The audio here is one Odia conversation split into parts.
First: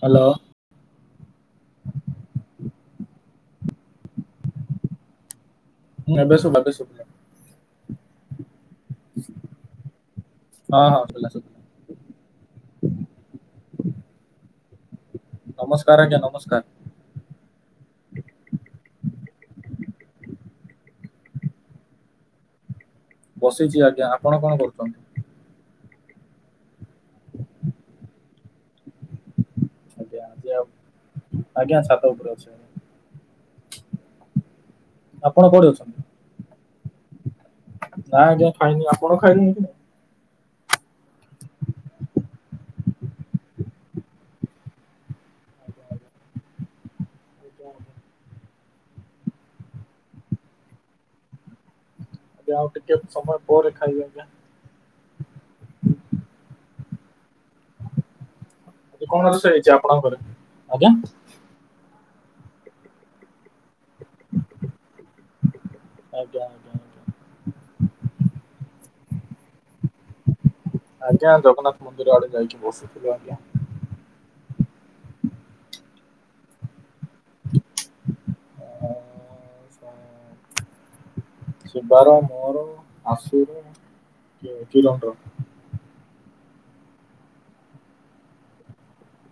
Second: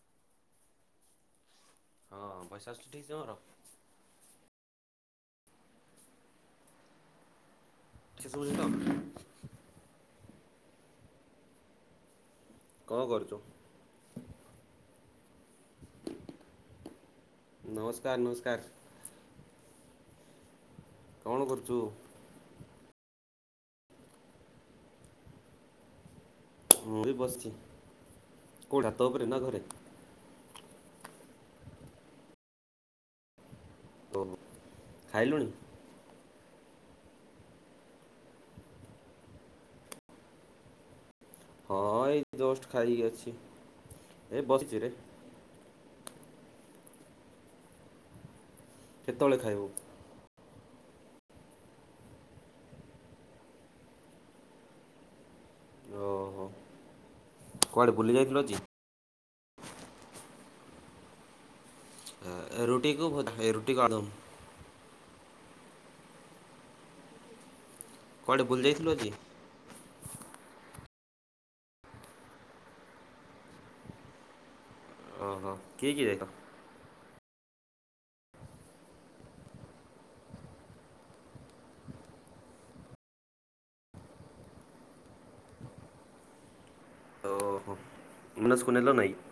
ହାଲୋ। ହଁ ପଇସା ଆସୁଚି ଠିକ୍ ତମର? ଏବେ ଶୁଭା, ଏବେ ଶୁଭିଲା। ଶୁଭୁଚି ତ? ହଁ ହଁ ଭଲ ସବୁ। କଁ କରୁଚୁ? ନମସ୍କାର୍ ଆଜ୍ଞା ନମସ୍କାର୍। ନମସ୍କାର୍ ନମସ୍କାର୍। କଣ କରୁଚୁ? ବସିଛି ଆଜ୍ଞା ଆପଣ କଣ କରୁଛନ୍ତି? ମୁଁ ବି ବସିଛି କୋଉଠା ତ ଉପରେ ନା ଘରେ? ଆଜ୍ଞା ଛାତ ଉପରେ ଅଛି। ଆଜ୍ଞା। ଓହୋ। ଖାଇଲୁଣି? ଆପଣ କୋଉଠି ଅଛନ୍? ନା ଆଜ୍ଞା ଖାଇନି ଆପଣ ଖାଇ ହଁ ଏଇ ଜଷ୍ଟ୍ ଖାଇ ଆଛି ଏଇ ବସ୍ ଚି ରେ। [inaudible] କେତେବେଳେ ଖାଇବୁ? ଆଜ୍ଞା ଆଉ ଟିକେ ସମୟ ପରେ ଖାଇବି ଆଜ୍ଞା। ଓହୋ। କୁଆଡ଼େ ବୁଲି ଯାଇଥିଲୁ ଆଜି? କଣ ରୋଷେଇ ହେଇଛି ଆପଣ ଘରେ, ଆଜ୍ଞା? ଆ ରୁଟିିକୁ ଭ ରୁଟିକୁ ଅଳୁଦମ୍। ଆଜ୍ଞା। କୁଆଡ଼େ ବୁଲି ଯାଇଥିଲୁ ଆଜି? ଆଜ୍ଞା, ଆଉ ଜଗନ୍ନାଥ ମନ୍ଦିର ଆଡ଼େ ଯାଇକି ବସିଥିଲୁ ଆଜ୍ଞା। ଓହୋ। କିଏ କିଏ ଯାଇଥିଲ? ସ [unintelligible] ଶିବାର, ମୋର, ଆଶୁ ର, ଏ କିରନ୍ ର। ଓହୋ। ମାନସ କୁ ନେଲ ନାଇଁ କି?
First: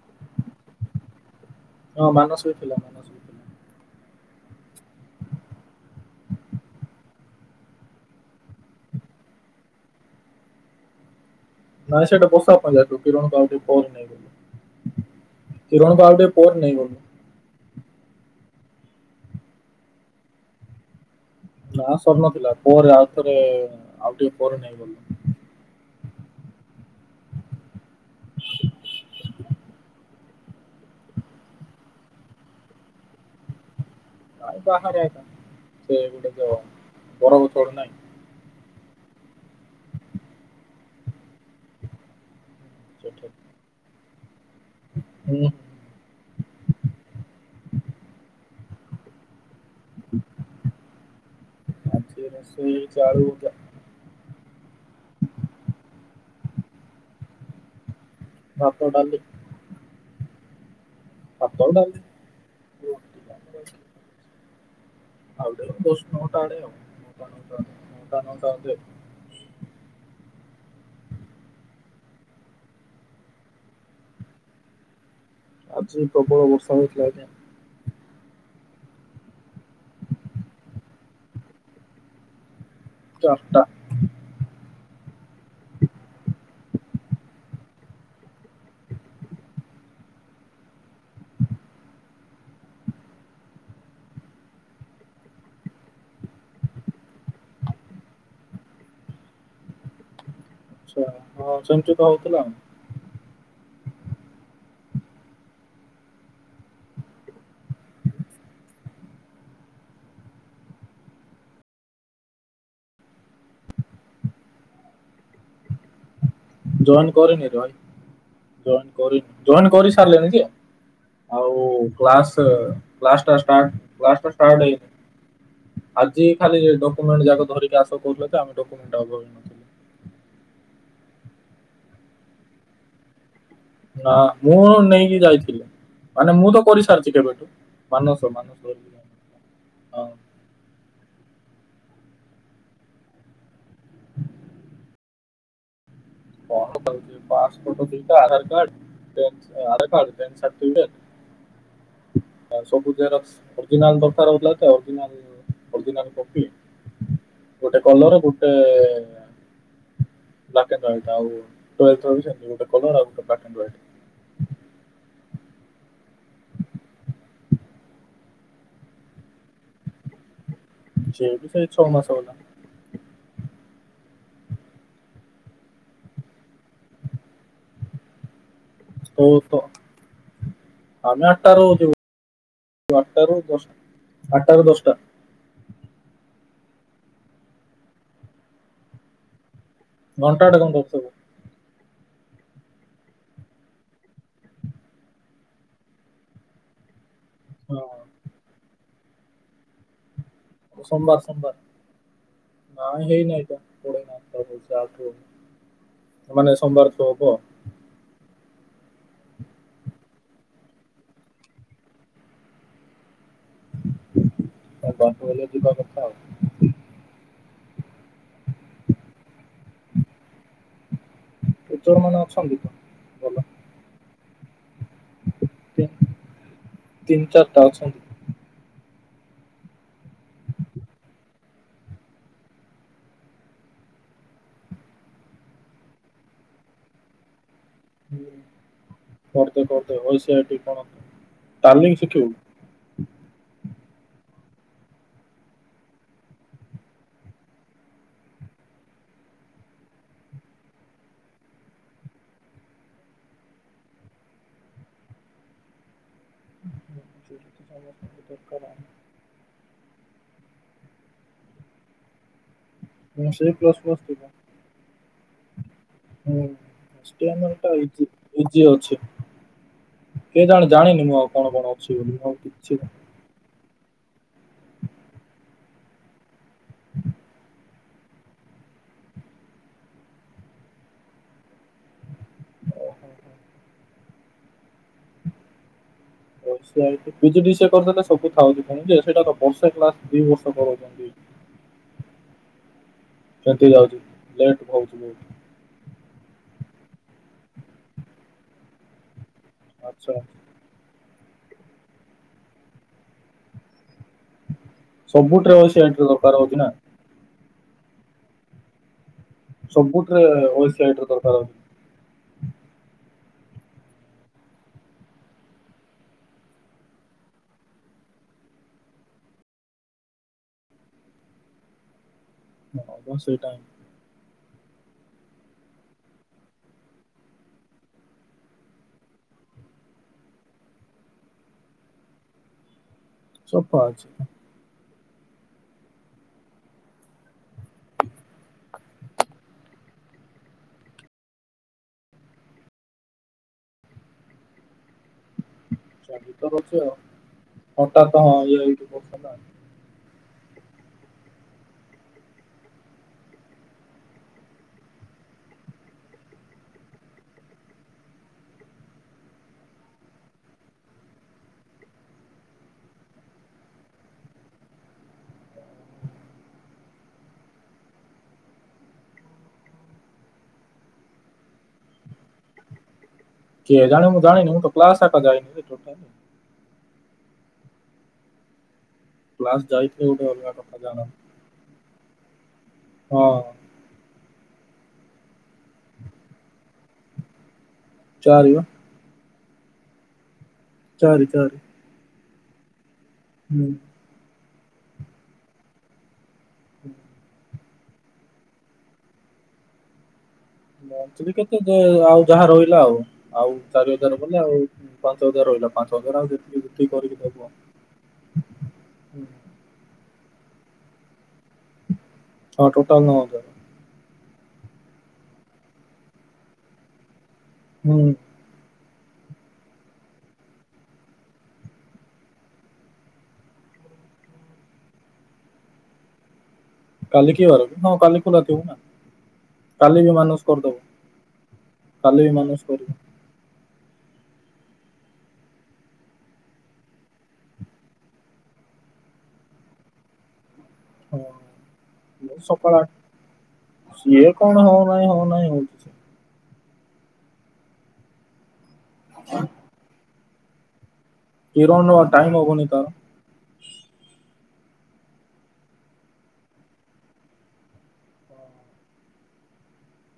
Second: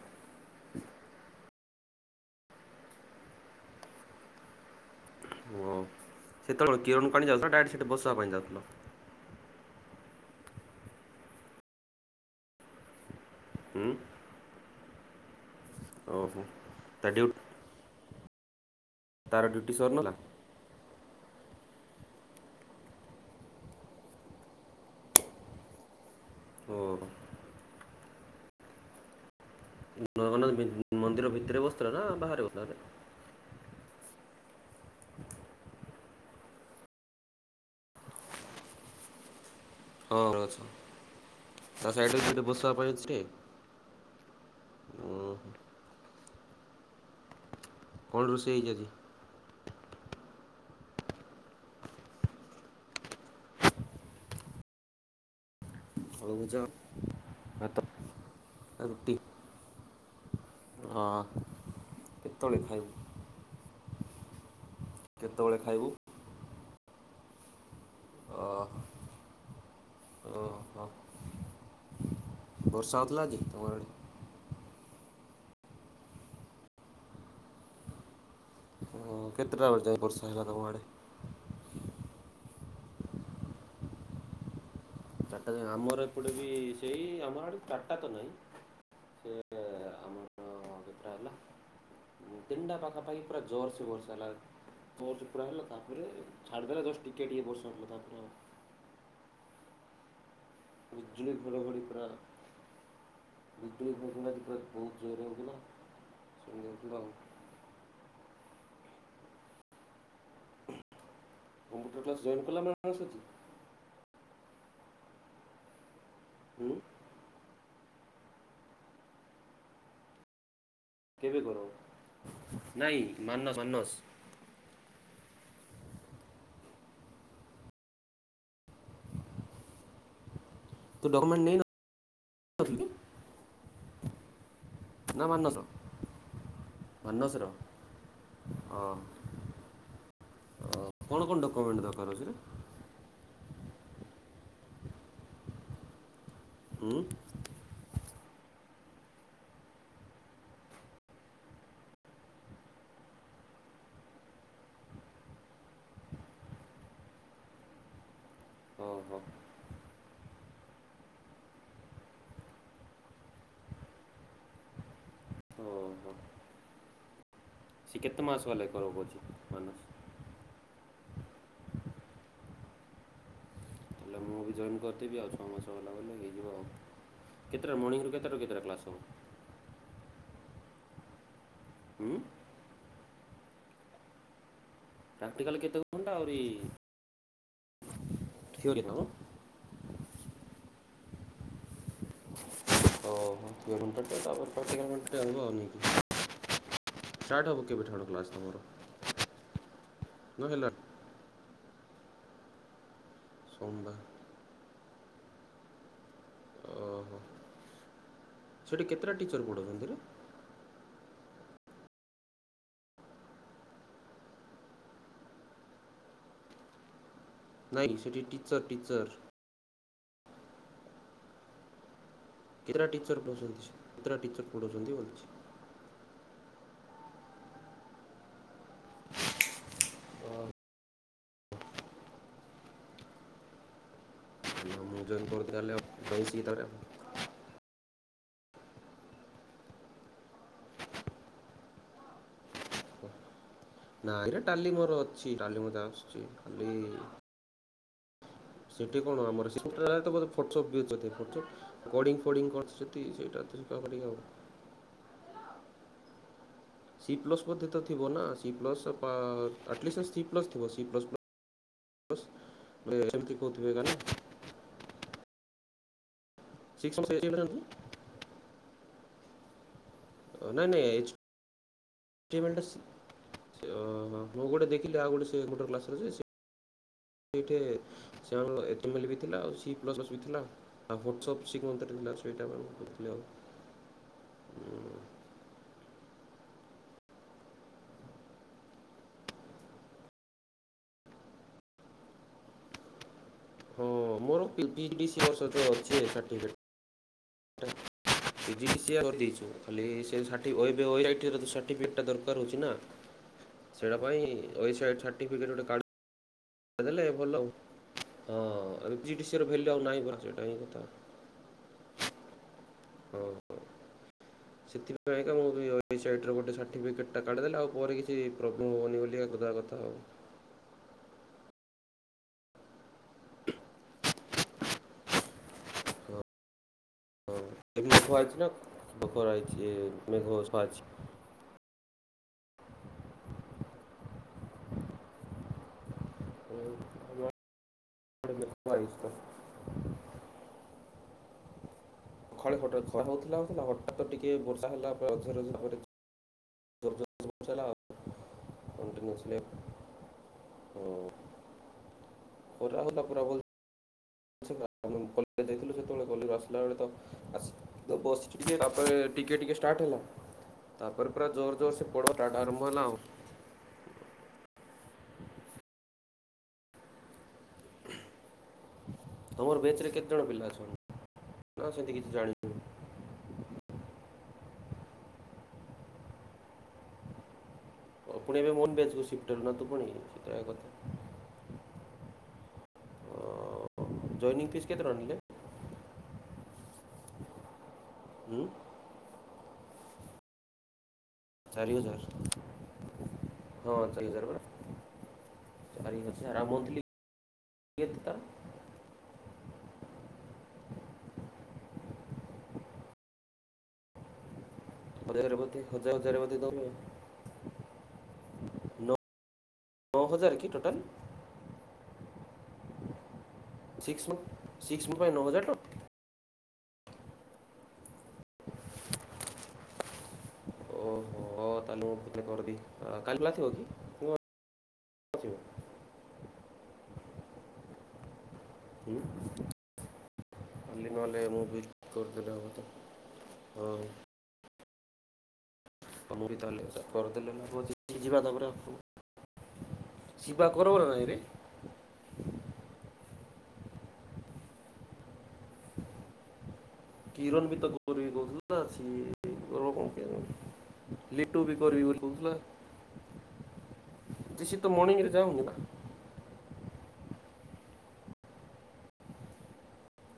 ହଁ ମାନସ ବି ଥିଲା, ମାନସ ବି ଥିଲା ଓ। ସେତେବେଳେ କିରଣ କୁ ଆଣିଯାଉଥିଲ ଡାଇରେକ୍ଟ ସେଠି ବସିବା ପାଇଁ ଯାଉଥିଲ। ନାଇଁ ସେଇଟି ବସିବା ପାଇଁ ଯାଇଥିଲୁ କିରଣ କୁ [unintelligible] ହୁଁ। କିରଣ କୁ ଆଉ ଟିକେ ପରେ ନେଇଗଲୁ। ଡ୍ୟୁ ତାର ଡ୍ୟୁଟି ସରିନଲା। ନା ସରି ନଥିଲା। ପରେ ଆଉ ଥରେ ଆଉ ଟିକେ ପରେ ନେଇ ଗଲୁ। ଓହୋ। [unintelligible] ମନ୍ଦିର ଭିତରେ ବସିଥିଲ ନା ବାହାରେ ବସିଥିଲା [unintelligible] ଆଏ ବାହାରେ ଏକା। ସେ ଗୁଟେ ଯଉ ବଣ [unintelligible] ନାଇଁ ହଁ ଅଛି। ତା ସାଇଟରେ ବସିବା ପାଇଁ ଅଛିଟି? ସେଠି ହୁଁ। କଣ ରୋଷେଇ ହେଇଛି ଆଜି? ସେ ରୋଷେଇ ହେଇଛି ଆଳୁ ଭଜା ଭଉଜ ଭାତ। ଭାତ, ରୁଟି ଡାଲି। ହଁ। ଭାତ ଆଉ ଡ଼ାଲି। କେତେବେଳେ ଖାଇବୁ। ରୁଟି ଆଉ କେତେବେଳେ ଟିକେ ଖାଇବୁ ଦଶ ନଅ ଟା ଆଡେ ଆଉ। ନଅ ଟା, ନଅ ଟା, ନଅ ଟା, ନଅ ଟା [unintelligible] ଓହୋ। ବର୍ଷା ହଉଥିଲା ଆଜି ତମ ଆଡେ। ଆଜି ପ୍ରବଳ ବର୍ଷା ହେଇଥିଲା ଆଜ୍ଞା। ଅଁ କେତେଟା ବଜେ ବର୍ଷା ହେଲା ତମ ଆଡ଼େ? ଚାରଟା। ଚାରିଟା ଯାଏଁ। ଆମର ଏପଟେ ବି ସେଇ ଆମର ଆଡ଼େ ଚାରିଟା ତ ନାଇଁ। ତିନଟା ପାଖା ପାଖି ପୁରା ଜୋରସେ ବର୍ଷା ହେଲା। ଜୋରସେ ପୁରା ହେଲା ତାପରେ ଛାଡିଦେଲା, ଜଷ୍ଟ୍ ଟିକେ ଟିକେ ବର୍ଷା ହେଲା ତାପରେ ଆଉ ଆଚ୍ଛା ବିଜୁଳି ହଁ ଘଡଘଡି ସେମିତି ତ ପୁରା ହଉଥିଲା ଆଉ ବିଦ୍ୟୁତ [inaudible] ପୁରା ବହୁତ ଜୋରରେ ହେଉଥିଲା ସେ ହେଉଥିଲା ଆଉ। କମ୍ପ୍ୟୁଟର କ୍ଲାସ୍ ଜଏନ କଲ ନା [inaudible] ହୁଁ ଜଏନ କରିନି ରେ ଭାଇ। ଜଏନ କରି, ଜଏନ କରି ସାରିଲିଣି ଯେ କେବେ ଆଉ କର କ୍ଲାସ, ନାଇଁ କ୍ଲାସ ଟା ମାନସ ଷ୍ଟାର୍ଟ ମାନସ କ୍ଲାସଟା ଷ୍ଟାର୍ଟ ହେଇନି। ଆଜି ଖାଲି ଡକ୍ୟୁମେଣ୍ଟ ଯାକ ଧରିକି ଆସ କହୁଥିଲେ ତ ଆମେ ଡକ୍ୟୁମେଣ୍ଟ ଟା [unintelligible] ତୁ ଡକ୍ୟୁମେଣ୍ଟ ନେଇନା [unintelligible] ନ୍ତି କି? ନା, ମୁଁ ନେଇକି ନା ମାନସର ଯାଇଥିଲି। ମାନେ ମୁଁ ତ କରିସାରିଛି ମାନସର କେବେଠୁ। ମାନସ ର ମାନସ ର ଅ କଣ କଣ ଡକ୍ୟୁମେଣ୍ଟ ଦରକାର ଅଛିରେ? କଣ ହୁଁ ଦରକାର ହଉଛି, ପାସପୋର୍ଟ [unintelligible] ଦିଟା, ଆଧାର କାର୍ଡ, ଏ ଆ ଆଧାର କାର୍ଡ, ପେନ ସାର୍ଟିଫିକେଟ। ଆ ସବୁ ଜେରକ୍ସ। ଅରଜିନାଲ ଦରକାର ହଉଥିଲା ତ ଅରଜିନାଲ। [inaudible] ଗୋଟେ କଲର ଗୋଟେ ଓହୋ [inaudible] ଓ ହୋ। ସେ କେତେ ମାସ ହେଲା କର କହୁଛି ମାନସ। ଯିଏ ବି ସେଇ ଛଅ ମାସ ହେଲା। ହେଲେ ମୁଁ ବି ଜଏନ୍ କରିଦେବି ଆଉ ଛଅ ମାସ ହେଲା ବ ହେଇଯିବ ଆଉ କେତେଟା ମର୍ଣିଙ୍ଗରୁ କେତଟାରୁ କେତଟା କ୍ଲାସ ହେବ? ମୁଁଉ ତ ଆମେ ଆଠଟା ହଉଥିବୁ। ହୁଁ। ଆଠଟାରୁ ଦଶଟା ଆଠଟାରୁ ଦଶଟା। ପ୍ରାକ୍ଟିକାଲ କେତେ ଘଣ୍ଟା ଆହୁରି ଥିଓରୀ ହେବ? ଘଣ୍ଟାଟା କଣ ସେପି ଓହୋ ଥିଅରୁମ୍ ଟା ତ ତାପରେ ପ୍ରାକ୍ଟିକାଲ ପାଇଁ ଠିଆ ହବନି। ଷ୍ଟାର୍ଟ ହବ କେବେଠାରୁ ହଁ କ୍ଲାସ ତମର ନା ହେଲାଣି। ସୋମବାର ସୋମବାର ନାଇ ହେଇ ନାଇ ତ ସୋମବାର ମାନେ ସୋମବାର ତ ଓହୋ ହବ। ସେଠି କେତେଟା ଟିଚର ପଢ଼ା ଉଛନ୍ତିରେ? ଦଡୁ ହେଲେ ଜିବା କଥା ଆଉ। ନାଇଁ ସେଠି ଟିଚର ଟିଚର ଯୋଉମାନେ ଅଛନ୍ତି? ତ କେତେଟା ଟିଚର୍ ଭଲ ପଢ଼ଉଛନ୍ତି କେତେଟା ଟିଚର୍ ପଢ଼ାଉଛନ୍ତି? ତିନି ଚାରିଟା ଅଛନ୍ତି। ଆଉ ମୁଁ ଜଏନ୍ କରୁଥିଲି ହେଲେ ରହୁଛିି ତାପଳେ। କରଦେ କରଦେ ହ ସେ ଏଠି କଣ ତାଲିମ୍ ଶିଖିବୁ? ନାଁ ଏଇଟା ଟାଲି ମୋର ଅଛି ଟାଲି ମତେ ଆସୁଛି ଖାଲି ସେଠି କଣ ଆମର ଫଟପ [inaudible] ବି ଗୋଡିଂ ଫୋଡିଂ କରୁଚନ୍ତି ସେଟା ତ ବଡି ହବ। ସି ପ୍ଲସ୍ ମଧ୍ୟ ତ ଥିବ ନା ସି ଦରକାର। ପ୍ଲସ୍ ଏଟିଲିଷ୍ଟ ସି ପ୍ଲସ ଥିବ ସି ପ୍ଲସ ପ୍। ଏ ମୁଁ ସେମିତି ସେଇ କହୁଥିବେ ପ୍ଲସ୍ ପ୍ଲସ୍ ତାହେଲେ। ଥିବ ହୁଁ ସିକ୍ସ ସିରିକ୍ର୍ଣୀୟର ଟା ନାଇଁ ଇଯି ଇଜୀ ଅଛି। କେଏ ଯାଣେ ନାଇଁ ଏଚ୍ ଯାଣିନି ମୁଁ ଆଉ କଣ କଣ ଅଛି ବୋଲି କିଛି। ହଁ ମୁଁ ଗୋଟେ ଦେଖିଲି ଆଉ ଗୋଟ ସେ ଗୋଟେ କ୍ଲାସରେ ଟିକେ ଏଚଟିମେଲ ଥିଲା ସି ପ୍ଲସ ବି ଥିଲା। ଆଉ ବୋଥି ଶିଖି ମନ୍ତ୍ର ଥିଲା ସେଇଟା ପା ଖୋଜୁଥିଲି ଆଉ। ପିଯିଡିଶିଏ କରିଦେଲେ ସବୁ ଥାଉଚି ପୁଣି ଯେ ସେଇଟା ତ ବର୍ଷେ କ୍ଲାସ ଦି ବର୍ଷ କରାଉଛନ୍ତି। ଏଠିକି ଯାଉଛି। ହଁ ମୋର ଲେଟ୍ ପି ହଉଛି ଡ଼ି ବହୁତ ସି ବର୍ଷ ତ ଅଛି certificate P G D C A କରି ଦେଇଛୁ ଖାଲି ଆଚ୍ଛା। ସେ ଏବେ ଅଇରାଟି ତ ସାର୍ଟିଫିକେଟା ଦରକାର ହେଉଛି ନା। ସେଇଟା ପାଇଁସ ସାର୍ଟିଫିକେଟ୍ ସବୁଥିରେ ଗୋଟେ ୱେବସାଇଟ ର ଦରକାର ହଉଛି ନା କାର୍ଡ଼ ଦେଲେ ଭଲ ହିଁ ପି ଜି ଡି ସିଏ ର ବେଲୁର ଆଉ ନାହିଁ ସବୁଥିରେ ସେଇଟା ତ କଥା। [inaudible] ହଉ ହଉ। ସେଥିପାଇଁକା ମୁଁ ସାଇଟ୍ର ଗୋଟେ ସାର୍ଟିଫିକେଟ୍ କା଼ଡି ଦେଲେ ଆପରେ କିଛି ପ୍ରୋବ୍ଲେମ୍ ହେବନି ବୋଲି କ ଦେବା କଥା। ଆଉ ହଁ ମ ସେଇଟା ହଁ [inaudible] ସଫା ଅଛି। ହ ଖରା ଥିଲା ଥିଲା ହଠାତ ଟିକେ ବର୍ଷା ହେଲା ପରେ ଝର ଝର [unintelligible] ଭିତରେ ଅଛ? ପଡିଥିଲା। [unintelligible] [unintelligible] [unintelligible] ଯେତେବେଳେ ଆସିଲା ବସିଚୁ ଟିକେ ତାପରେ ଟିକେ ଟିକେ ଷ୍ଟାର୍ଟ ହେଲା ତାପରେ ପୁରା ଜୋର ଜୋର ସେ ପଡ଼ ଆରମ୍ବ ହେଲା ତମର ବ୍ୟାଚ ରେ କେତେଜଣ ପିଲା ଅଛନ୍ତି ନା ସେମିତି କିଛି ଜାଣିନୁ। କେଜାଣି ମୁଁ ଜାଣିନି ମୁଁ କ୍ଲାସ ଯାଇନି ଟୋଟାଲ। ଆପଣ ଏବେ ମନ [unintelligible] କ୍ଲାସ ଯାଇଥିଲେ ଗୋଟେ ଅଲଗା ଜାଣିବା କଥା ହଁ ଜନିଂ ଫିସ୍ କେତେ ଟଙ୍କା ନେଲେ? ହୁଁ ଚାରି ପା ଚାରି ଚାଟି। ଓ ହଁ। ଚାରି ହଜାର ବଳେ ଚାରି ହଜାର ମନ୍ଥଲି ତାର ବି କେତେ ଆଉ ଯାହା ରହିଲା ଆଉ ଆଉ। ଚାରି ହଜାର ବଲେ ଆଉ ପାଞ୍ଚ ହଜାରେ ହଜାର ବୋଧେ ରହିଲା ପାଞ୍ଚ ହଜାର ଆଉ ସେତିକି ଯେତିକି କରିକି ଦେବ। ନ ନଅ ହଜାର କି ଟୋଟାଲ। ହଁ ଟୋଟାଲ ନଅ ହଜାର। ସିକ୍ସ ସିକ୍ସ ପାଇଁ ନଅ ହଜାର ଟା ହୁଁ। ଓହୋ। ହ ତାଲୁ କରଦି କାଲି ଖୁଲା ଥିବ କି? କଣ ଥିବ କାଲିିି କି ବାର କି? ହଁ କାଲି ଖୋଲାଥିବ ନା। ହୁଁ। କାଲି ବି ମାନୁ ଖାଲି ନହେଲେ ମୁଁ ବି କରିଦେଲେ ହବ ମାନସ ତ। କରିବ ହଉ। ବି ତାହଲେ କରିଦେଲେ ଯିବା ତାପରେ ଯିବା କର ସେଇରେ ହଁ। ସକାଳ ଆ ସିଏ କଣ ହଉନାହିଁ ହଉନାହିଁ ହଉଛି ସେ କିରଣ ବି ତ ଗୋର କହୁଥିଲା ସଏ ଗବ କଣ କି? ଲିଟୁ ବି କିରଣ କରିବି ଟାଇମ ବୋଲି ହବନି ତାର। ଦେସିୀ ତ ମର୍ଣିଂରେ ଯାଉନି।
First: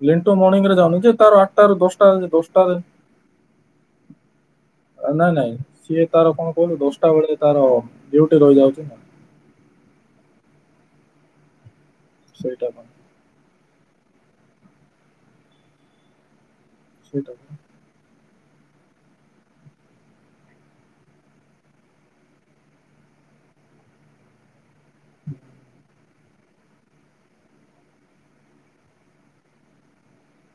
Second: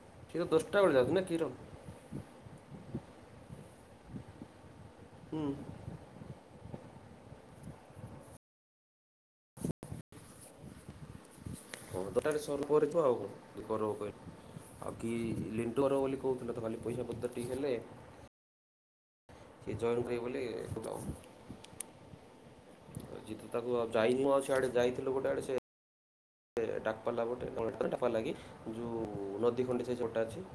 ଲେଣ୍ଟୁ ସିଏ ତ ମର୍ଣ୍ଣିଂ ରେ ଦଶଟା ବେଳେ ଯାଉନି ଯେ ଯାଉଛି ନା ତାର କିରଣ ଆଠଟା ର ଦଶଟା ଦଶଟା ନାଇ ହୁଁ ନାଇଁ ସିଏ ତାର କଣ କହୁଛୁ ଦଶଟା ବେଳେ ତାର ଡ୍ୟୁଟି ରହିଯାଉଛି ନା। ହଁ ତଟାେ ସର୍ଭ ସେଇଟା କଣ କରିଥିବ ଆଉ କଣ କର କହିଲେ ଆଉ କି ଲିଣ୍ଟୁ କରିବ ବୋଲି କହୁଥିଲେ ତ ଖାଲି। ପଇସା ସେଇଟା ପତ୍ରଟି ହେଲେ କିଏ ଜଏନ୍ କରିବେ ବୋଲିଥାଉ। ଜ ତ ତାକୁ ଆଉ ଯାଇନୁ ଆଉ ସେଆଡେ ଯାଇଥିଲୁ ଗୋଟେ ଆଡେ ସେ ଡାଲାଟୋ ଲାଗି ଯୋଉ ନଦୀ ଖଡି ସେ ଯୋଟା ଅଛି।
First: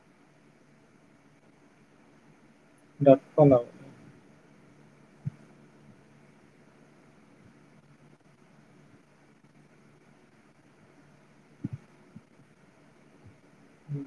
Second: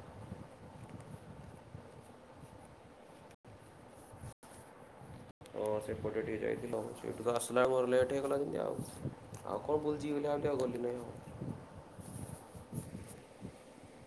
ଡଟ୍ କମ୍ ଆଉ। ହଁ ସେପଟେ ଟିକେ ଯାଇଥିଲ ସେଇଠୁ ତ ଆସିଲା ମୋର ଲେଟ୍ ହେଇଗଲା ଯେମିତି ଆଉ ଆଉ। କଣ [unintelligible] ହୁଁ।